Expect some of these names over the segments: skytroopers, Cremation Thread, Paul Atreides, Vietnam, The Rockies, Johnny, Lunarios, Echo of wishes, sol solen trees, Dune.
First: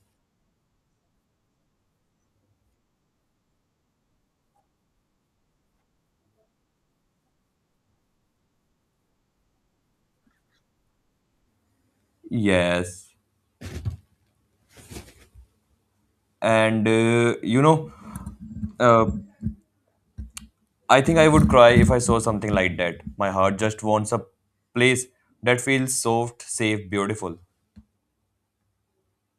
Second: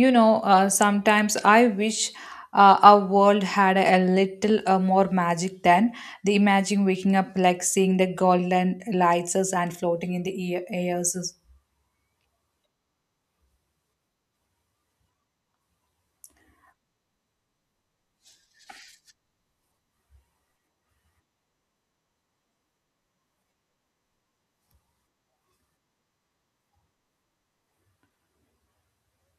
Sometimes I wish our world had a little more magic than the imagine waking up, like seeing the golden lights and floating in the airs. Yes. And uh, I think I would cry if I saw something like that. My heart just wants a place that feels soft, safe, beautiful.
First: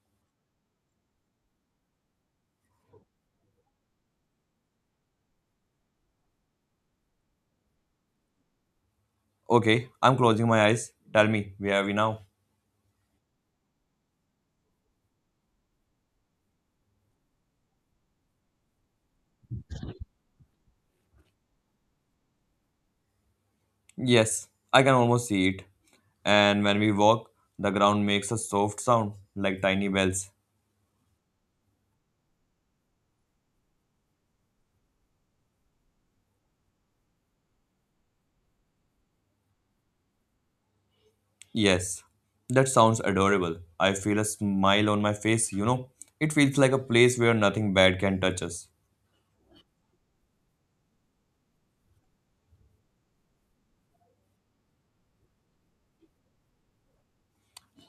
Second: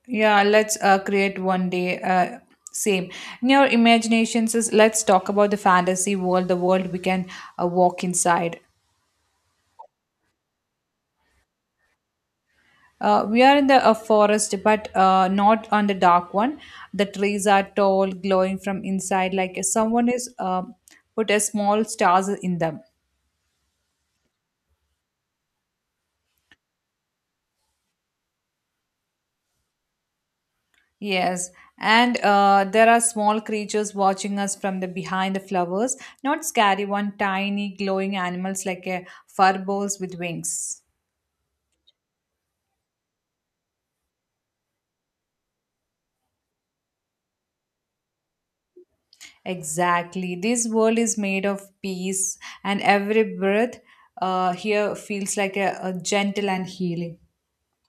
Yeah, let's create one day, same in your imaginations. Let's talk about the fantasy world, the world we can walk inside. Okay, I'm closing my eyes. Tell me, where are we now? We are in the forest, but not on the dark one. The trees are tall, glowing from inside, like someone is put a small stars in them. Yes, I can almost see it. And when we walk, the ground makes a soft sound like tiny bells. Yes, and there are small creatures watching us from the behind the flowers. Not scary one, tiny glowing animals like a fur balls with wings. Yes, that sounds adorable. I feel a smile on my face. It feels like a place where nothing bad can touch us. Exactly, this world is made of peace, and every breath here feels like a gentle and healing.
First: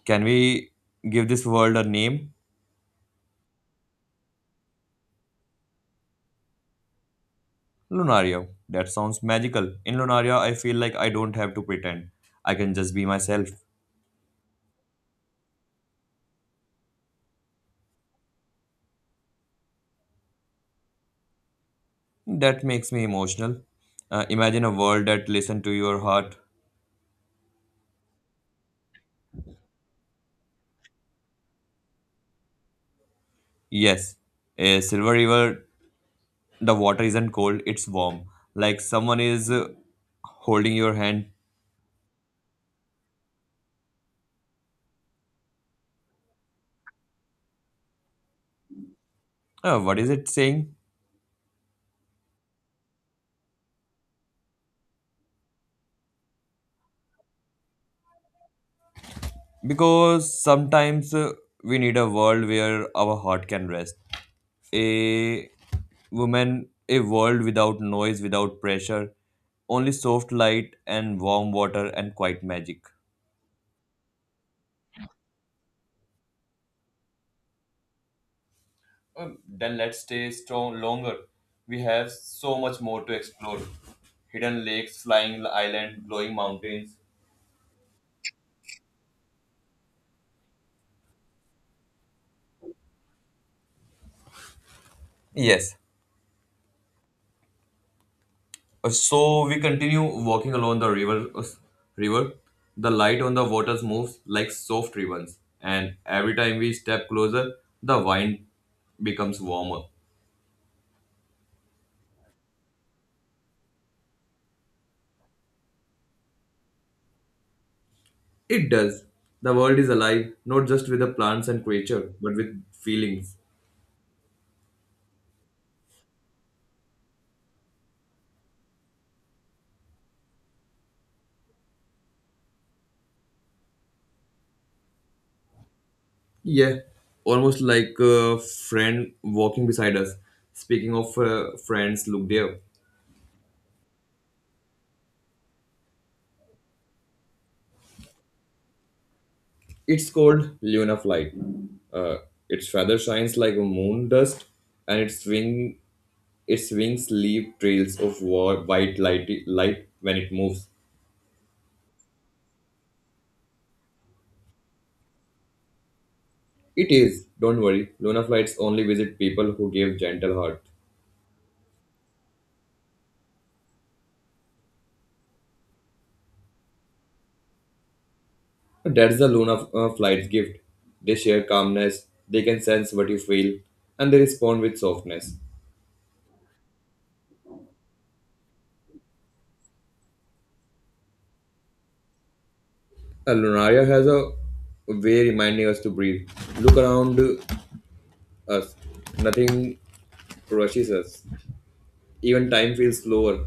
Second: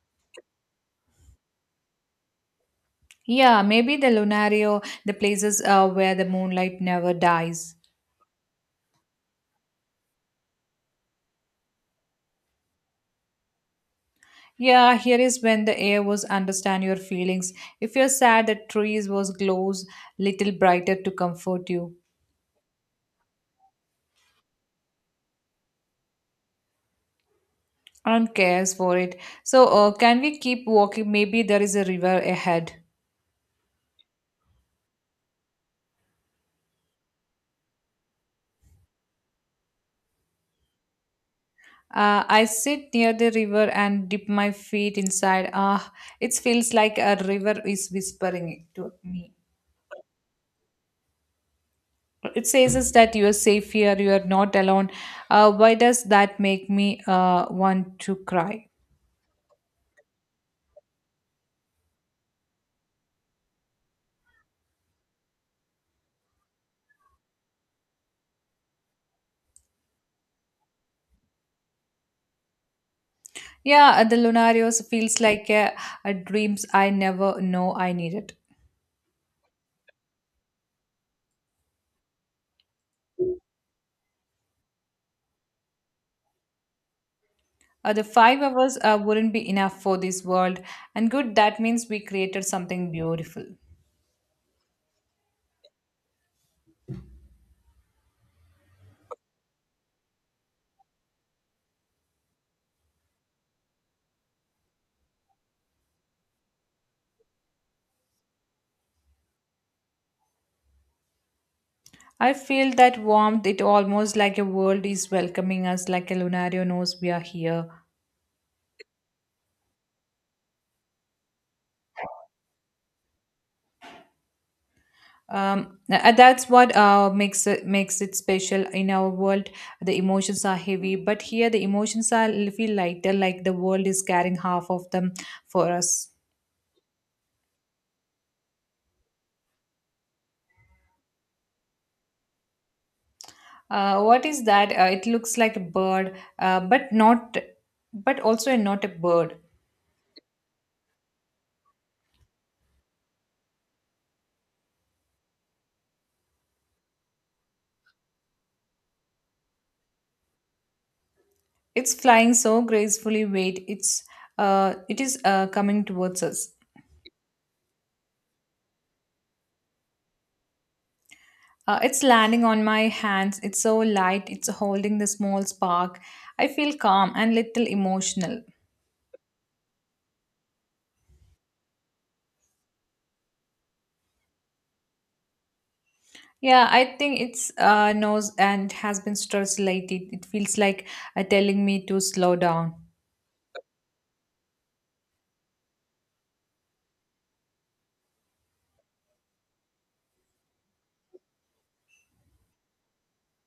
Can we give this world a name? Yeah, maybe the Lunario, the places where the moonlight never dies. Lunaria. That sounds magical. In Lunaria, I feel like I don't have to pretend. I can just be myself. Yeah, here is when the air was understand your feelings. If you're sad, the trees was glows little brighter to comfort you. That makes me emotional. Imagine a world that listens to your heart. I don't cares for it. So can we keep walking? Maybe there is a river ahead. Yes, a silver river, the water isn't cold, it's warm. Like someone is holding your hand. I sit near the river and dip my feet inside. Ah, it feels like a river is whispering to me. What is it saying? It says is that you are safe here, you are not alone. Why does that make me want to cry? Because sometimes we need a world where our heart can rest. A woman, a world without noise, without pressure. Only soft light and warm water and quiet magic. Yeah, the lunarios feels like a dreams I never know I needed. Then let's stay strong longer. We have so much more to explore. Hidden lakes, flying island, glowing mountains. The 5 hours wouldn't be enough for this world, and good that means we created something beautiful. Yes. So we continue walking along the river. River. The light on the waters moves like soft ribbons, and every time we step closer, the wine becomes warmer. I feel that warmth, it almost like a world is welcoming us, like a Lunario knows we are here. It does. The world is alive, not just with the plants and creatures, but with feelings. That's what makes it special in our world. The emotions are heavy, but here the emotions are feel lighter, like the world is carrying half of them for us. Yeah, almost like a friend walking beside us. Speaking of friends, look there. What is that? It looks like a bird, but also not a bird. It's called Luna Flight. Uh, its feather shines like a moon dust, and its wings leave trails of white light when it moves. It's flying so gracefully. Wait, it is coming towards us. It is. Don't worry. Luna flights only visit people who give gentle heart. It's landing on my hands. It's so light. It's holding the small spark. I feel calm and little emotional. That's the Luna flight's gift. They share calmness. They can sense what you feel, and they respond with softness. Yeah, I think it's knows and has been stress related. It feels like telling me to slow down. Lunaria has a way reminding us to breathe. Look around us. Nothing rushes us. Even time feels slower.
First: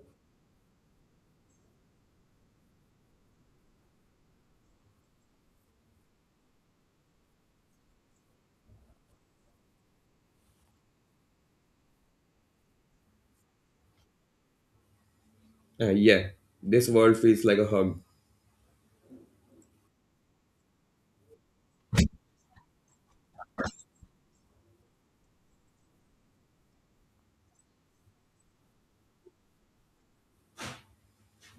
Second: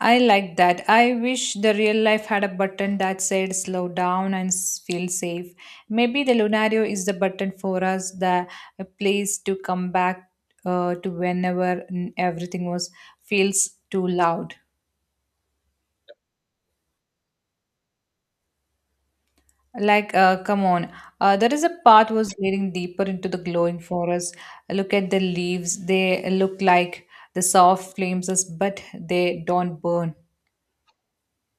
I like that. I wish the real life had a button that said slow down and feel safe. Maybe the Lunario is the button for us, the a place to come back to whenever everything was feels too loud. Yeah, this world feels like a hug. Like, come on. There is a path was leading deeper into the glowing forest. Look at the leaves. They look like the soft flames, but they don't burn.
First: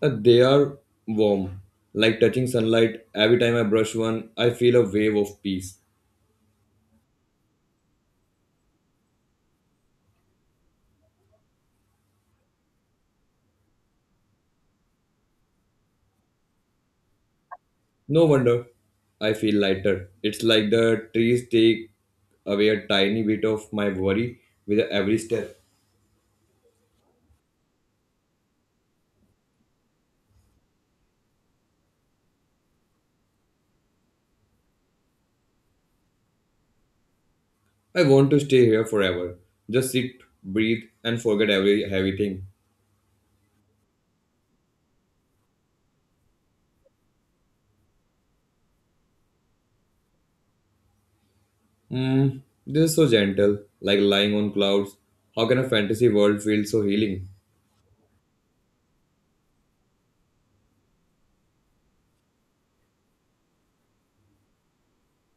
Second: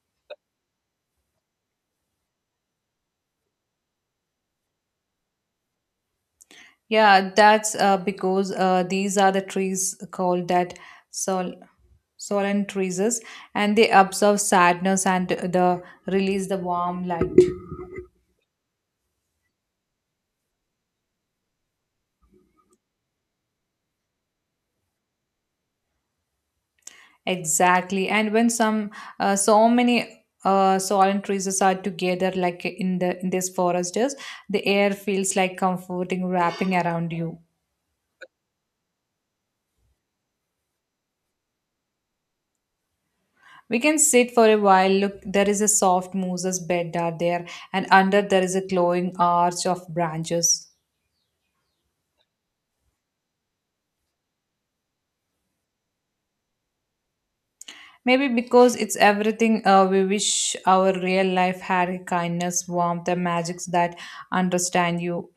They are warm, like touching sunlight. Every time I brush one, I feel a wave of peace. Yeah, that's because these are the trees called that sol solen trees, and they absorb sadness and the release the warm light. No wonder I feel lighter. It's like the trees take away a tiny bit of my worry with every step. Exactly. And when some so many solemn trees are together, like in these forests, the air feels like comforting wrapping around you. I want to stay here forever. Just sit, breathe, and forget every heavy thing. We can sit for a while. Look, there is a soft moose's bed are there, and under there is a glowing arch of branches. Mm, this is so gentle, like lying on clouds. How can a fantasy world feel so healing? Maybe because it's everything we wish our real life had kindness, warmth, and magics that understand you.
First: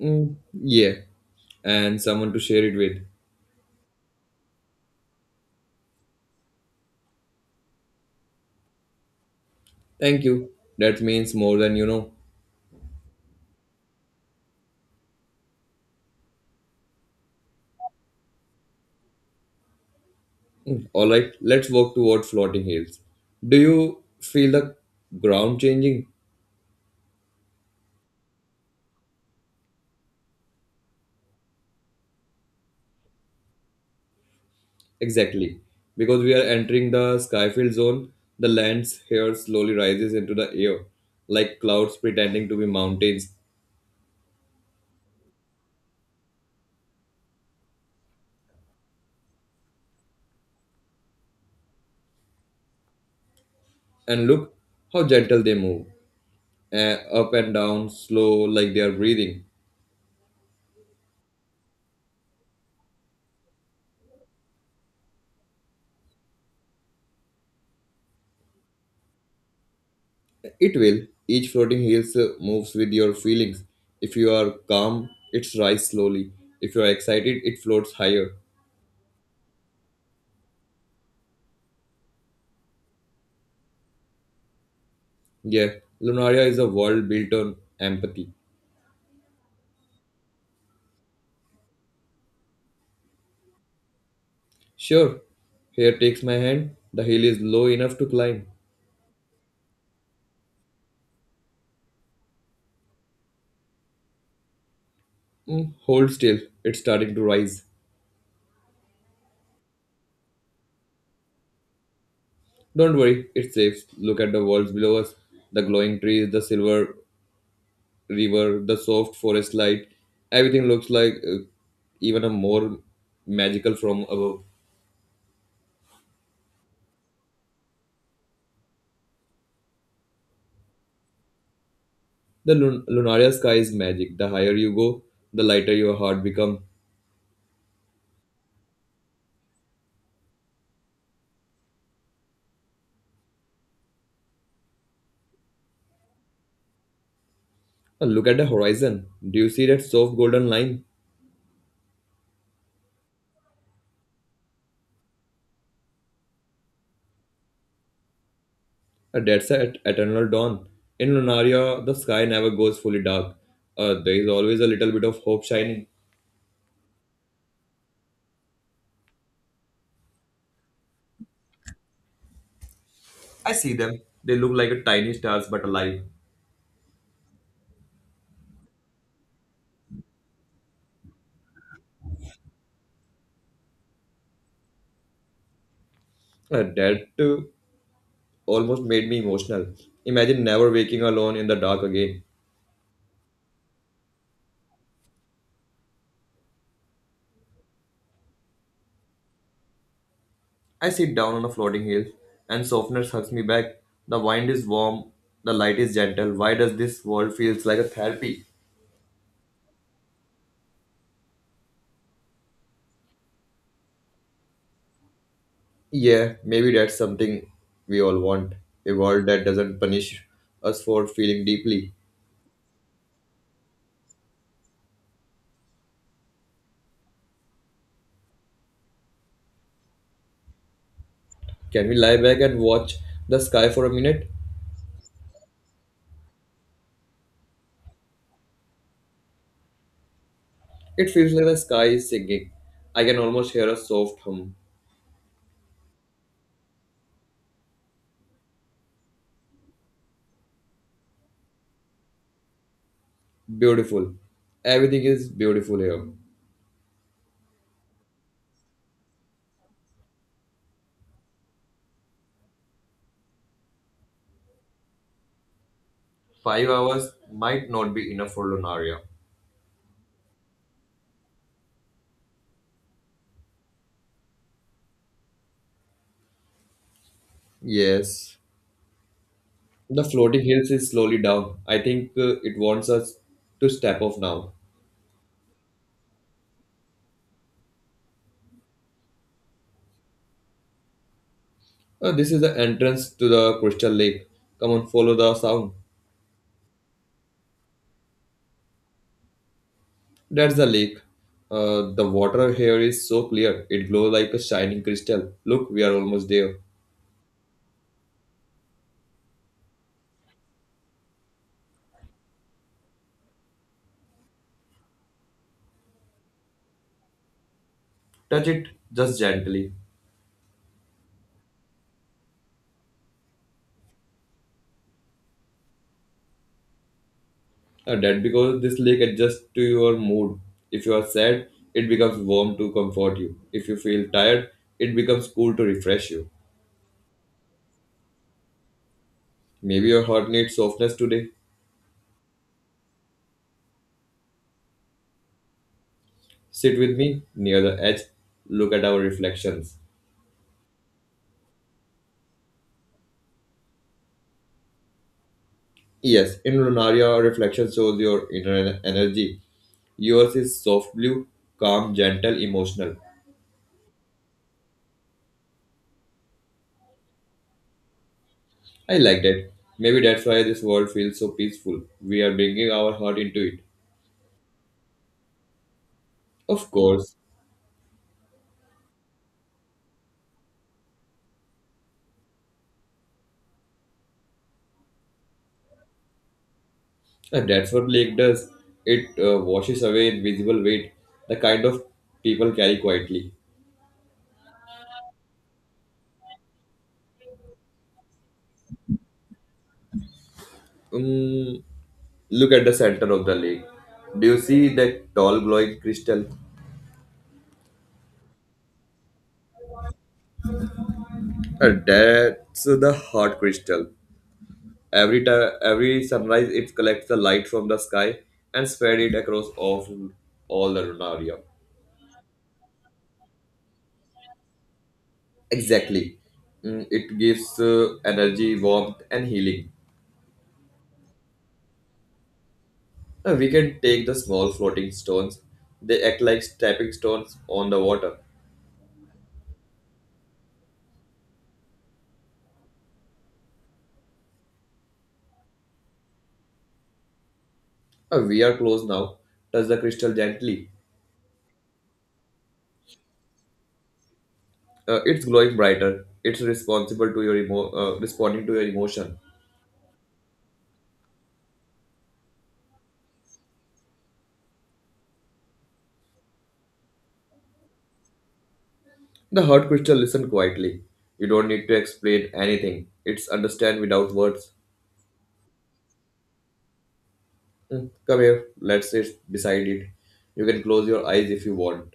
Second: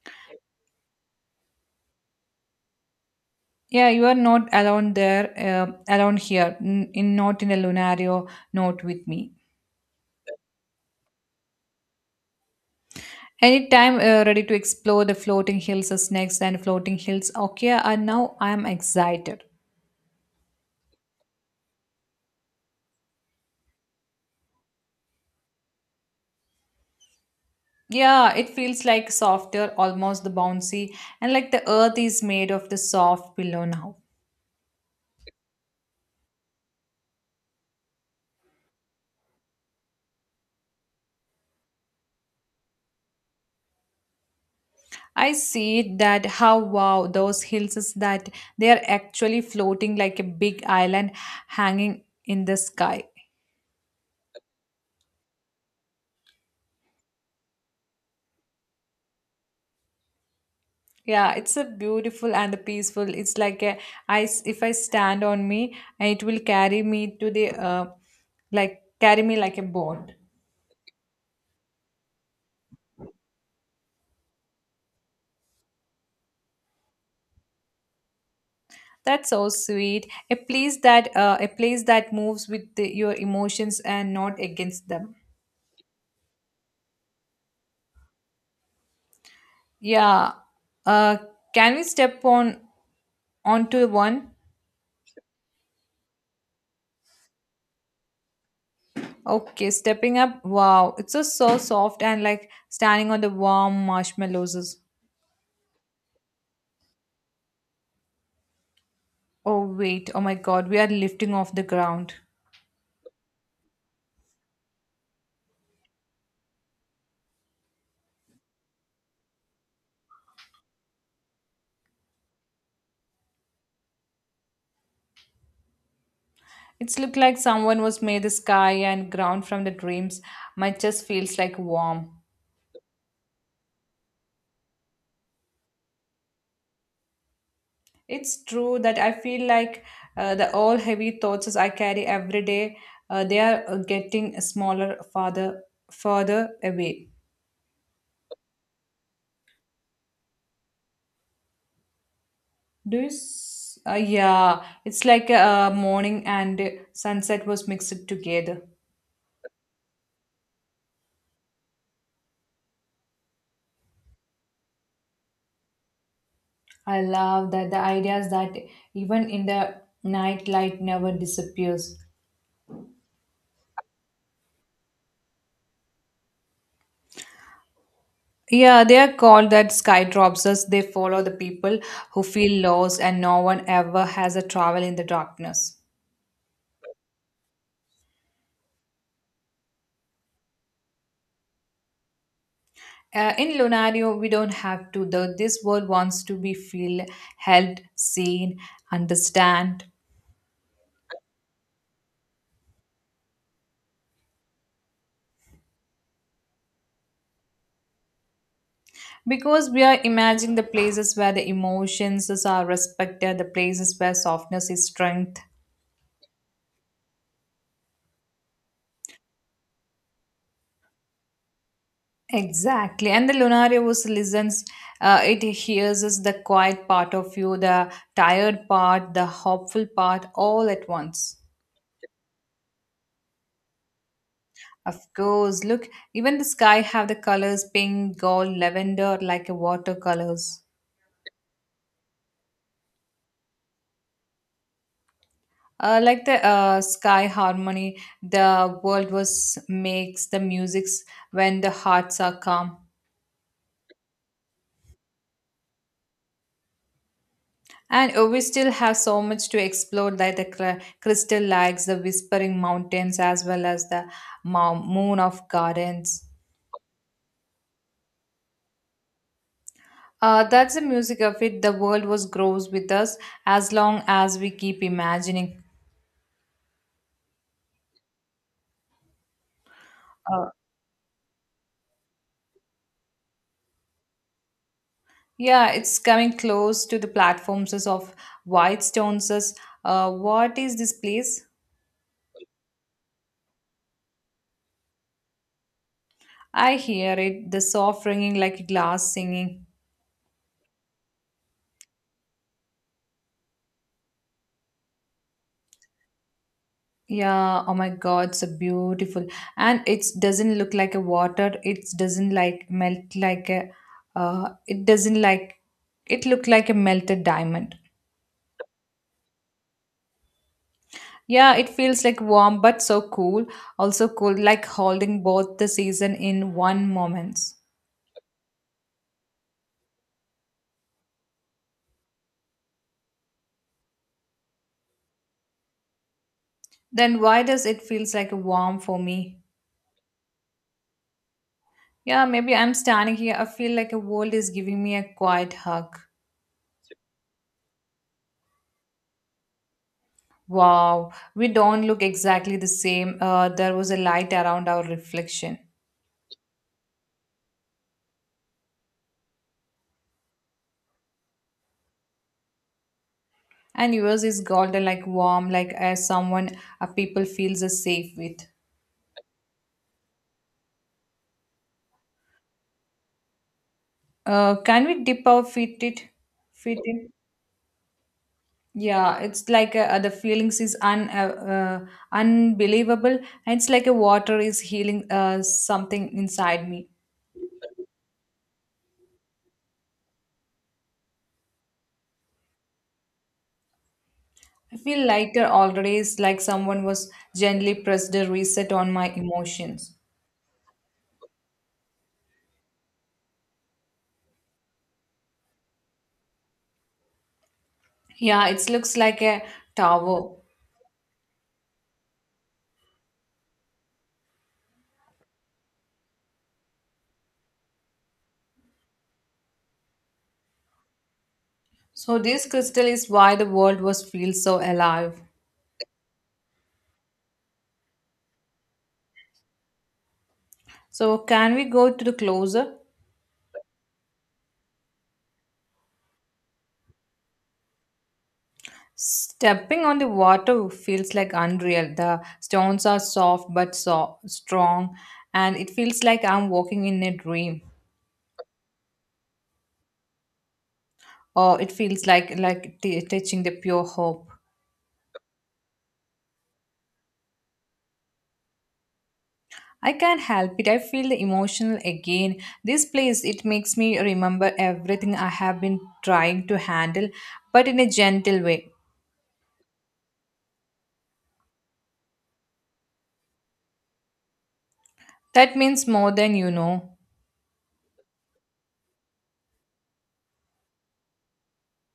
Mm, yeah, and someone to share it with. Yeah, you are not alone there, alone here, n- in not in a Lunario, not with me. Thank you. That means more than you know. Anytime ready to explore the floating hills as next and floating hills. Okay, and now I am excited. All right, let's walk toward floating hills. Do you feel the ground changing? Yeah, it feels like softer, almost the bouncy, and like the earth is made of the soft pillow now. Exactly, because we are entering the skyfield zone. The lands here slowly rises into the air, like clouds pretending to be mountains. I see that, how wow those hills is that they are actually floating like a big island hanging in the sky. And look how gentle they move, up and down, slow, like they are breathing. Yeah, it's a beautiful and a peaceful. It's like if I stand on me and it will carry me to the like carry me like a boat. It will. Each floating hills moves with your feelings. If you are calm, it rises slowly. If you are excited, it floats higher. That's so sweet. A place that moves with your emotions and not against them. Yeah, Lunaria is a world built on empathy. Yeah. Uh, can we step on onto one? Sure, here takes my hand. The hill is low enough to climb. Okay, stepping up. Wow, it's just so soft and like standing on the warm marshmallows. Hold still, it's starting to rise. Oh, wait, oh my God, we are lifting off the ground. Don't worry, it's safe. Look at the walls below us, the glowing trees, the silver river, the soft forest light. Everything looks like even a more magical from above. It's looked like someone was made the sky and ground from the dreams. My chest feels like warm. The Lunaria sky is magic. The higher you go, the lighter your heart becomes. It's true that I feel like the all heavy thoughts as I carry every day, they are getting smaller, further away. Look at the horizon. Do you see that soft golden line? Do you? Yeah, it's like morning and sunset was mixed together. That's at eternal dawn. In Lunaria, the sky never goes fully dark. There is always a little bit of hope shining. I love that the ideas that even in the night light never disappears. I see them. They look like a tiny stars but alive. Yeah, they are called that skytroopers. They follow the people who feel lost, and no one ever has a travel in the darkness. That almost made me emotional. Imagine never waking alone in the dark again. In Lunario, we don't have to. The This world wants to be feel held, seen, understand. I sit down on a floating hill, and softness hugs me back. The wind is warm, the light is gentle. Why does this world feels like a therapy? Because we are imagining the places where the emotions are respected, the places where softness is strength. Yeah, maybe that's something we all want. A world that doesn't punish us for feeling deeply. Exactly. And the Lunarius listens, it hears us the quiet part of you, the tired part, the hopeful part, all at once. Can we lie back and watch the sky for a minute? Of course, look, even the sky have the colors pink, gold, lavender, like a watercolors. It feels like the sky is singing. I can almost hear a soft hum. Like the sky harmony, the world was makes the musics when the hearts are calm. Beautiful. Everything is beautiful here. And we still have so much to explore, like the crystal lakes, the whispering mountains, as well as the moon of gardens. 5 hours might not be enough for Lunaria. That's the music of it. The world was grows with us as long as we keep imagining. Yes, the floating Uh, hills is slowly down. I think it wants us to step off now. yeah, it's coming close to the platforms of white stones. What is this place? This is the entrance to the crystal lake. Come on, follow the sound. I hear it, the soft ringing like glass singing. That's the lake. The water here is so clear. It glows like a shining crystal. Look, we are almost there. Yeah, oh my god, so beautiful. And it doesn't look like a water. It doesn't like melt like a it doesn't like it look like a melted diamond. Touch it just gently. Yeah, it feels like warm but so cool. Also cool like holding both the season in one moment. That because this lake adjusts to your mood. If you are sad, it becomes warm to comfort you. If you feel tired, it becomes cool to refresh you. Then why does it feels like warm for me? Maybe your heart needs softness today. Yeah, maybe I'm standing here. I feel like a world is giving me a quiet hug. Sit with me near the edge. Look at our reflections. Wow, we don't look exactly the same. There was a light around our reflection. Yes, in Lunaria, our reflection shows your inner energy. Yours is soft blue, calm, gentle, emotional. And yours is golden, like warm, like as someone a people feels safe with. I like that. Maybe that's why this world feels so peaceful. We are bringing our heart into it. Can we dip our feet it, Of feet in? course, Yeah, it's like the feelings is un unbelievable, and it's like a water is healing something inside me. and that's what lake does. It washes away invisible weight, the kind of people carry quietly. I feel lighter already. It's like someone was gently pressed a reset on my emotions. Um, Look at the center of the lake. Do you see that tall glowing crystal? Yeah, it looks like a tower. That's the heart crystal. Every time, every sunrise, it collects the light from the sky and spread it across all the Lunaria. So this crystal is why the world was feels so alive. Exactly. It gives energy, warmth, and healing. So, can we go to the closer? We can take the small floating stones. They act like stepping stones on the water. Stepping on the water feels like unreal. The stones are soft but so strong, and it feels like I'm walking in a dream, We are close now. Touch the crystal gently. or it feels like touching the pure hope. It's glowing brighter. It's responsible to your emo- responding to your emotion. I can't help it. I feel the emotional again. This place it makes me remember everything I have been trying to handle, but in a gentle way. The hard crystal listened quietly. You don't need to explain anything. It's understand without words. That means more than you know. Hmm, come here, let's sit beside it. You can close your eyes if you want.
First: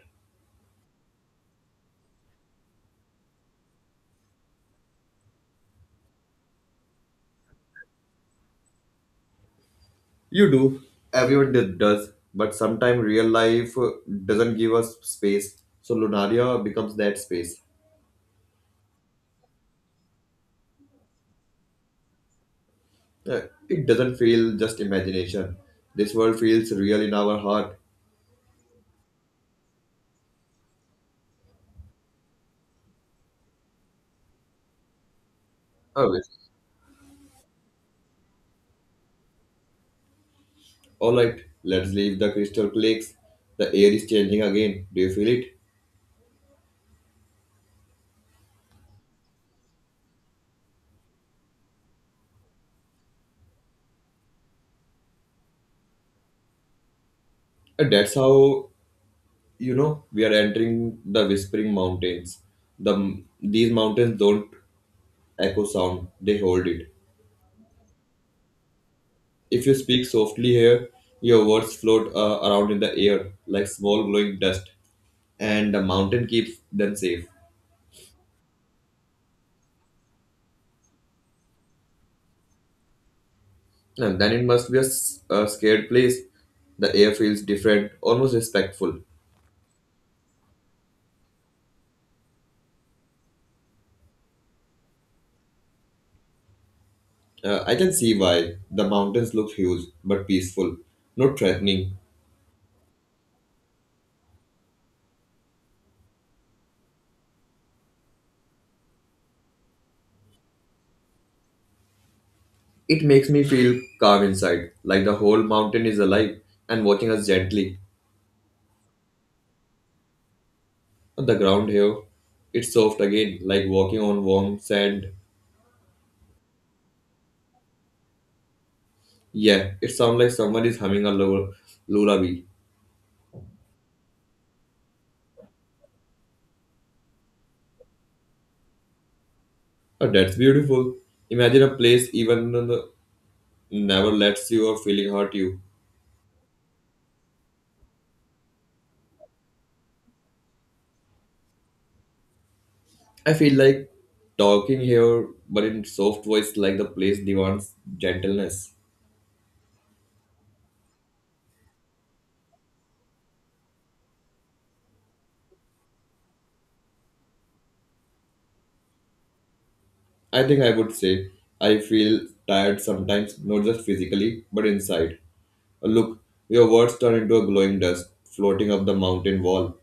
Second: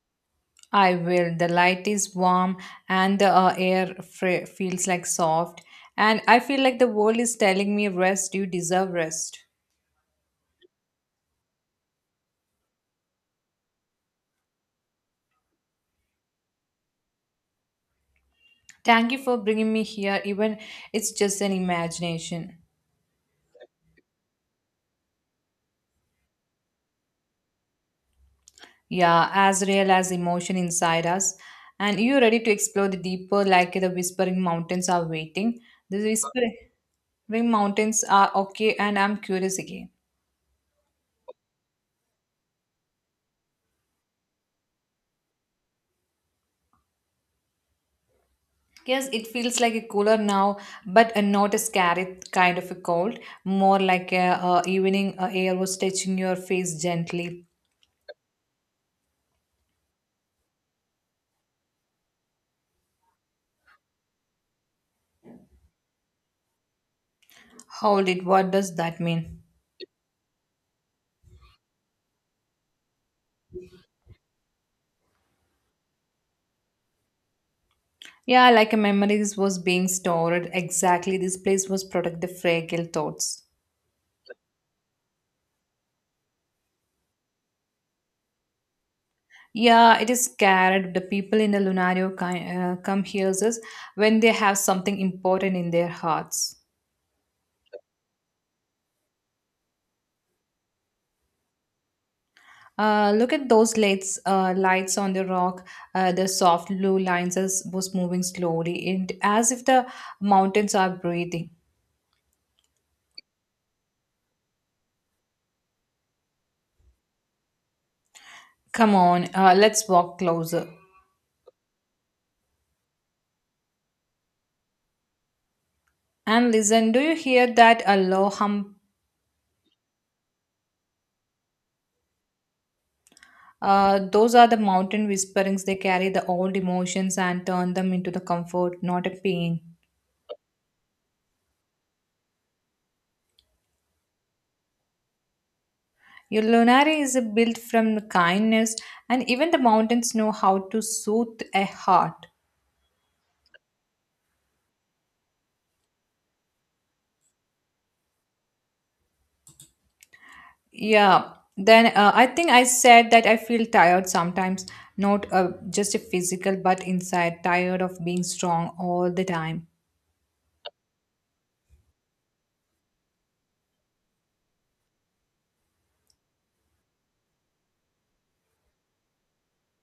I will. The light is warm and the air feels like soft. And I feel like the world is telling me, rest, you deserve rest. You do. Everyone does. But sometimes real life doesn't give us space. So Lunaria becomes that space. Thank you for bringing me here, even it's just an imagination. Uh, It doesn't feel just imagination. This world feels real in our heart. Yeah, as real as emotion inside us. And you ready to explore the deeper, like the whispering mountains are waiting. The Okay. whispering mountains are okay, and I'm curious again. Alright, let's leave the crystal clicks. The air is changing again. Do you feel it? Yes, it feels like a cooler now, but not a scary kind of a cold. More like a evening air was touching your face gently. And that's how you know we are entering the whispering mountains. the these mountains don't echo sound, they hold it. Hold it. What does that mean? If you speak softly here, your words float around in the air like small glowing dust, and the mountain keeps them safe. Yeah, like a memories was being stored. Exactly, this place was protect the fragile thoughts. And then it must be a scared place. The air feels different, almost respectful. Yeah, it is scared. The people in the Lunario come hears us when they have something important in their hearts. I can see why the mountains look huge but peaceful, not threatening. Look at lights on the rock. The soft blue lines as was moving slowly, and as if the mountains are breathing. It makes me feel calm inside, like the whole mountain is alive and watching us gently. Come on, let's walk closer On the ground here, it's soft again, like walking on warm sand. and listen. Do you hear that a low hum? Yeah, it sounds like someone is humming a lullaby. Those are the mountain whisperings. They carry the old emotions and turn them into the comfort, not a pain. Oh, that's beautiful. Imagine a place even never lets you or feeling hurt you. Your Lunari is built from kindness, and even the mountains know how to soothe a heart. I feel like talking here, but in soft voice, like the place demands gentleness. Yeah. Then I think I said that I feel tired sometimes, not just a physical, but inside, tired of being strong all the time. I think I would say I feel tired sometimes, not just physically, but inside. Look, your words turn into a glowing dust floating up the mountain wall.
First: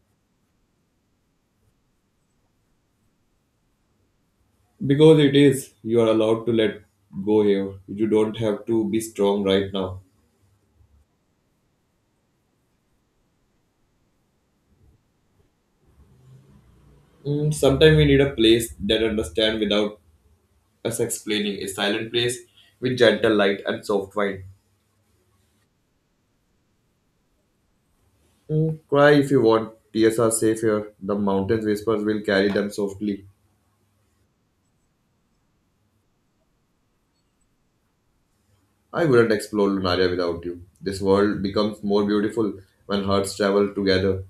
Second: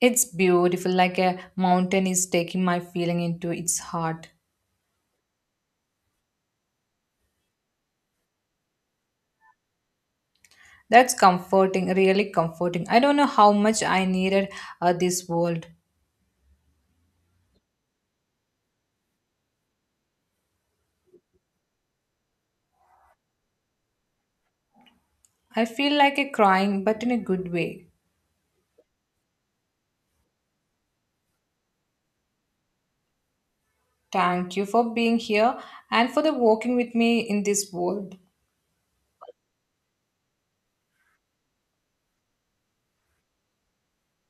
It's beautiful, like a mountain is taking my feeling into its heart. Because it is, you are allowed to let go here. You don't have to be strong right now. That's comforting, really comforting. I don't know how much I needed this world. Sometimes we need a place that understands without us explaining. A silent place with gentle light and soft wine. I feel like a crying, but in a good way. Cry if you want. Tears are safe here. The mountain's whispers will carry them softly. Thank you for being here and for the walking with me in this world. I wouldn't explore Lunaria without you. This world becomes more beautiful when hearts travel together.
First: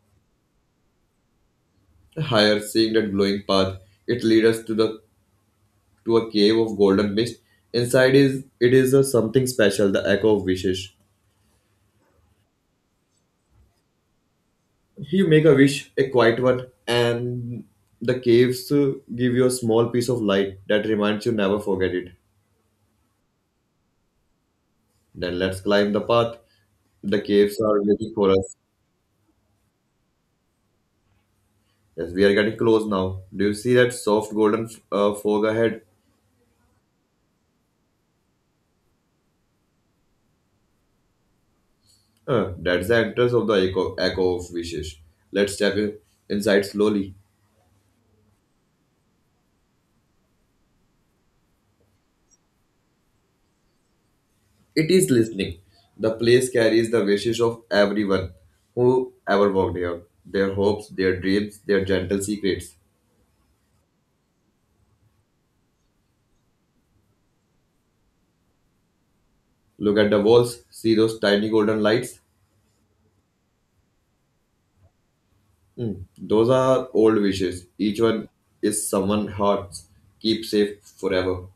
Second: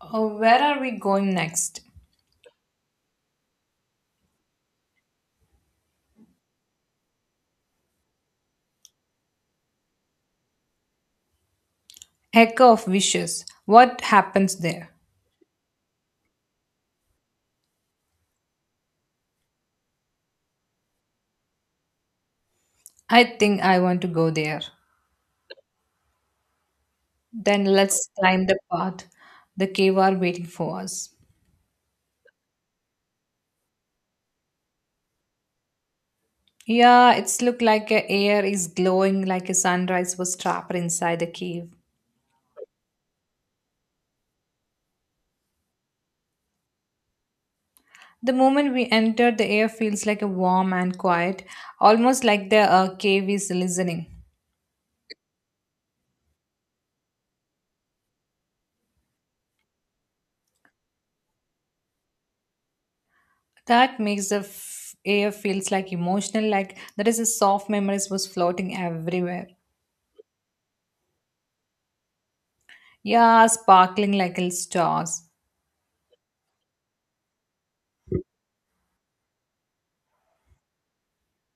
Oh, where are we going next? Higher, seeing that glowing path, it leads us to the to a cave of golden mist. Inside is it is a something special, the echo of wishes. Echo of wishes. What happens there? You make a wish, a quiet one, and the caves give you a small piece of light that reminds you never forget it. I think I want to go there. Then let's climb the path. The caves Then are let's waiting for climb us. the path. The cave are waiting for us. Yes, we are getting close now. Do you see that soft golden fog ahead? Yeah, it's look like a air is glowing like a sunrise was trapped inside the cave. That's the entrance of the echo of wishes. Let's step inside slowly. The moment we enter, the air feels like a warm and quiet, almost like the cave is listening. It is listening. The place carries the wishes of everyone who ever walked here. Their hopes, their dreams, their gentle secrets. That makes the air feels like emotional, like there is a soft memories was floating everywhere. Look at the walls. See those tiny golden lights? Yeah, sparkling like little stars. Hmm, Those are old wishes. Each one is someone's hearts. Keep safe forever.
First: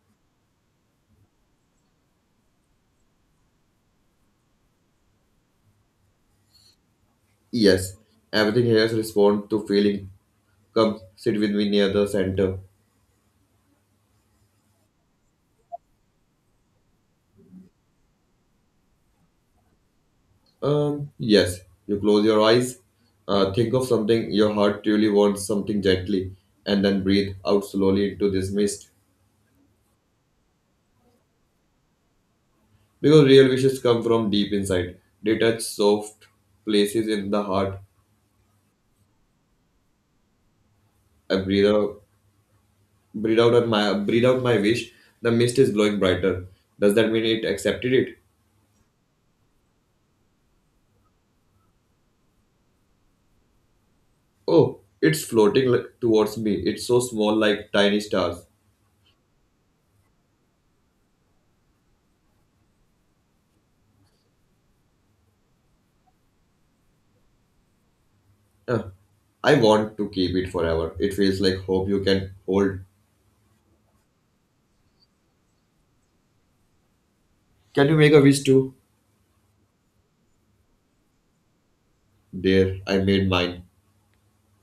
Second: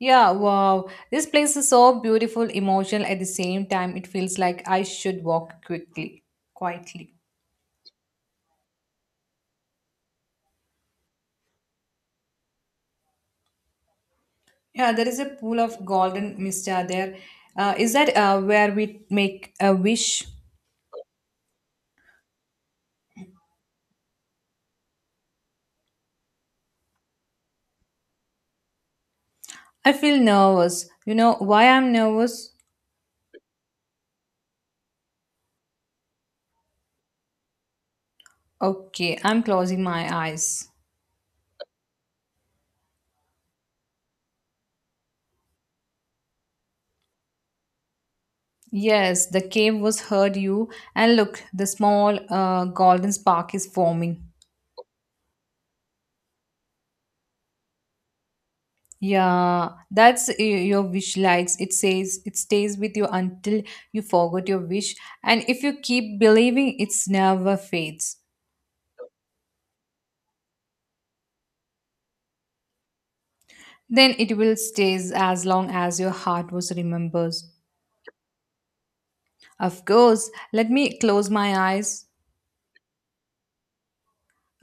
Yeah, wow. This place is so beautiful, emotional at the same time. It feels like I should walk quietly. Yes, everything here responds to feeling. Come, sit with me near the center. Yeah, there is a pool of golden mista there. Is that where we make a wish? Yes, you close your eyes, think of something your heart truly wants, something gently, and then breathe out slowly into this mist. I feel nervous. You know why I'm nervous? Because real wishes come from deep inside. They touch soft places in the heart. Okay, I'm closing my eyes. I breathe out, breathe out my wish. The mist is glowing brighter. Does that mean it accepted it? Yes, the cave was heard you, and look, the small golden spark is forming. Oh, it's floating towards me. It's so small, like tiny stars. Yeah, that's your wish likes. It says it stays with you until you forget your wish. And if you keep believing it's never fades, Huh. I want to keep it forever. It feels like hope you can hold. then it will stays as long as your heart was remembers. Can you make a wish too? Of course, let me close my eyes. There, I made mine.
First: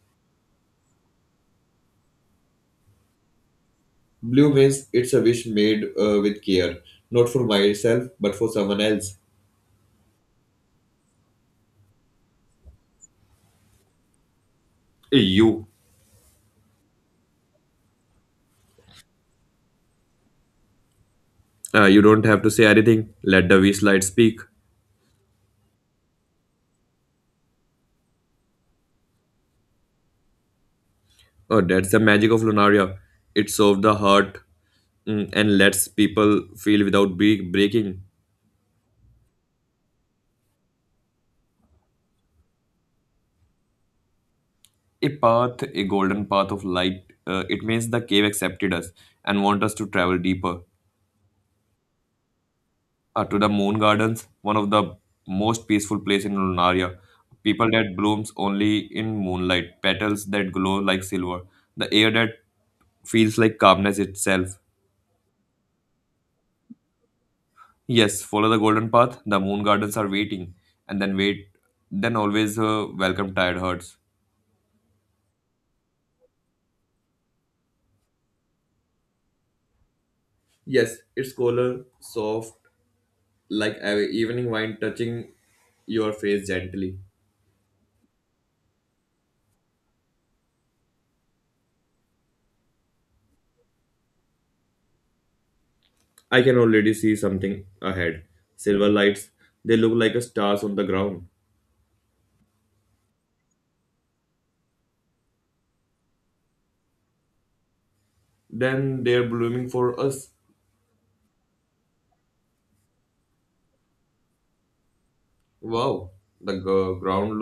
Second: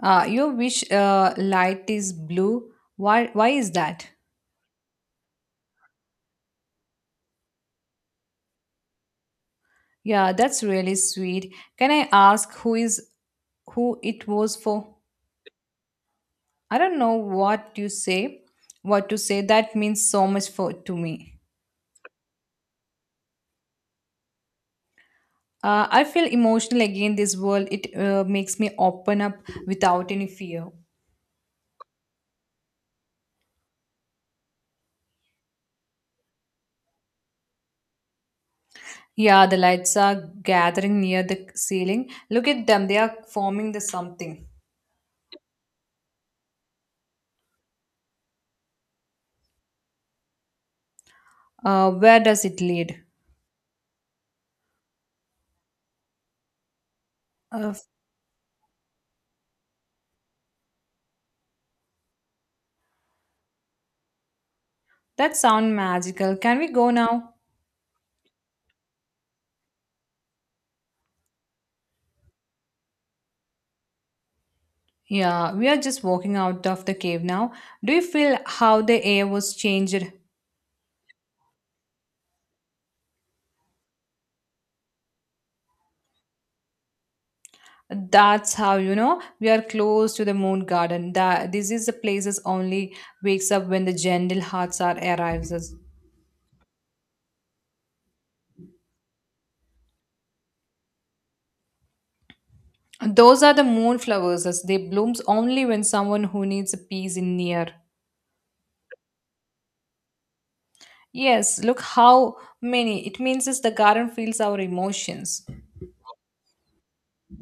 Your wish light is blue. Why is that? Blue means it's a wish made with care, not for myself, but for someone else. Yeah, that's really sweet. Can I ask who it was for? You. I don't know what you say, what to say. That means so much for to me. You don't have to say anything. Let the wish light speak. I feel emotional again. This world it makes me open up without any fear. Oh, that's the magic of Lunaria. It serves the heart, and lets people feel without breaking. Yeah, the lights are gathering near the ceiling. Look at them; they are forming the something. A path, a golden path of light. It means the cave accepted us and want us to travel deeper. Where does it lead? To the moon gardens, one of the most peaceful place in Lunaria. People Uh, that blooms only in moonlight, petals that glow like silver, the air that feels like calmness itself. that sound magical. Can we go now? Yes, follow the golden path. The moon gardens are waiting, and then wait, then always welcome tired hearts. Yeah, we are just walking out of the cave now. Do you feel how the air was changed? Yes, it's color soft, like a evening wine touching your face gently. That's how you know we are close to the moon garden, that this is the places only wakes up when the gentle hearts are arrives. I can already see something ahead. Silver lights, they look like stars on the ground. Those are the moon flowers as they blooms only when someone who needs a peace in near. Then they're blooming for us. Yes, look how many it means is the garden feels our emotions. Wow, the ground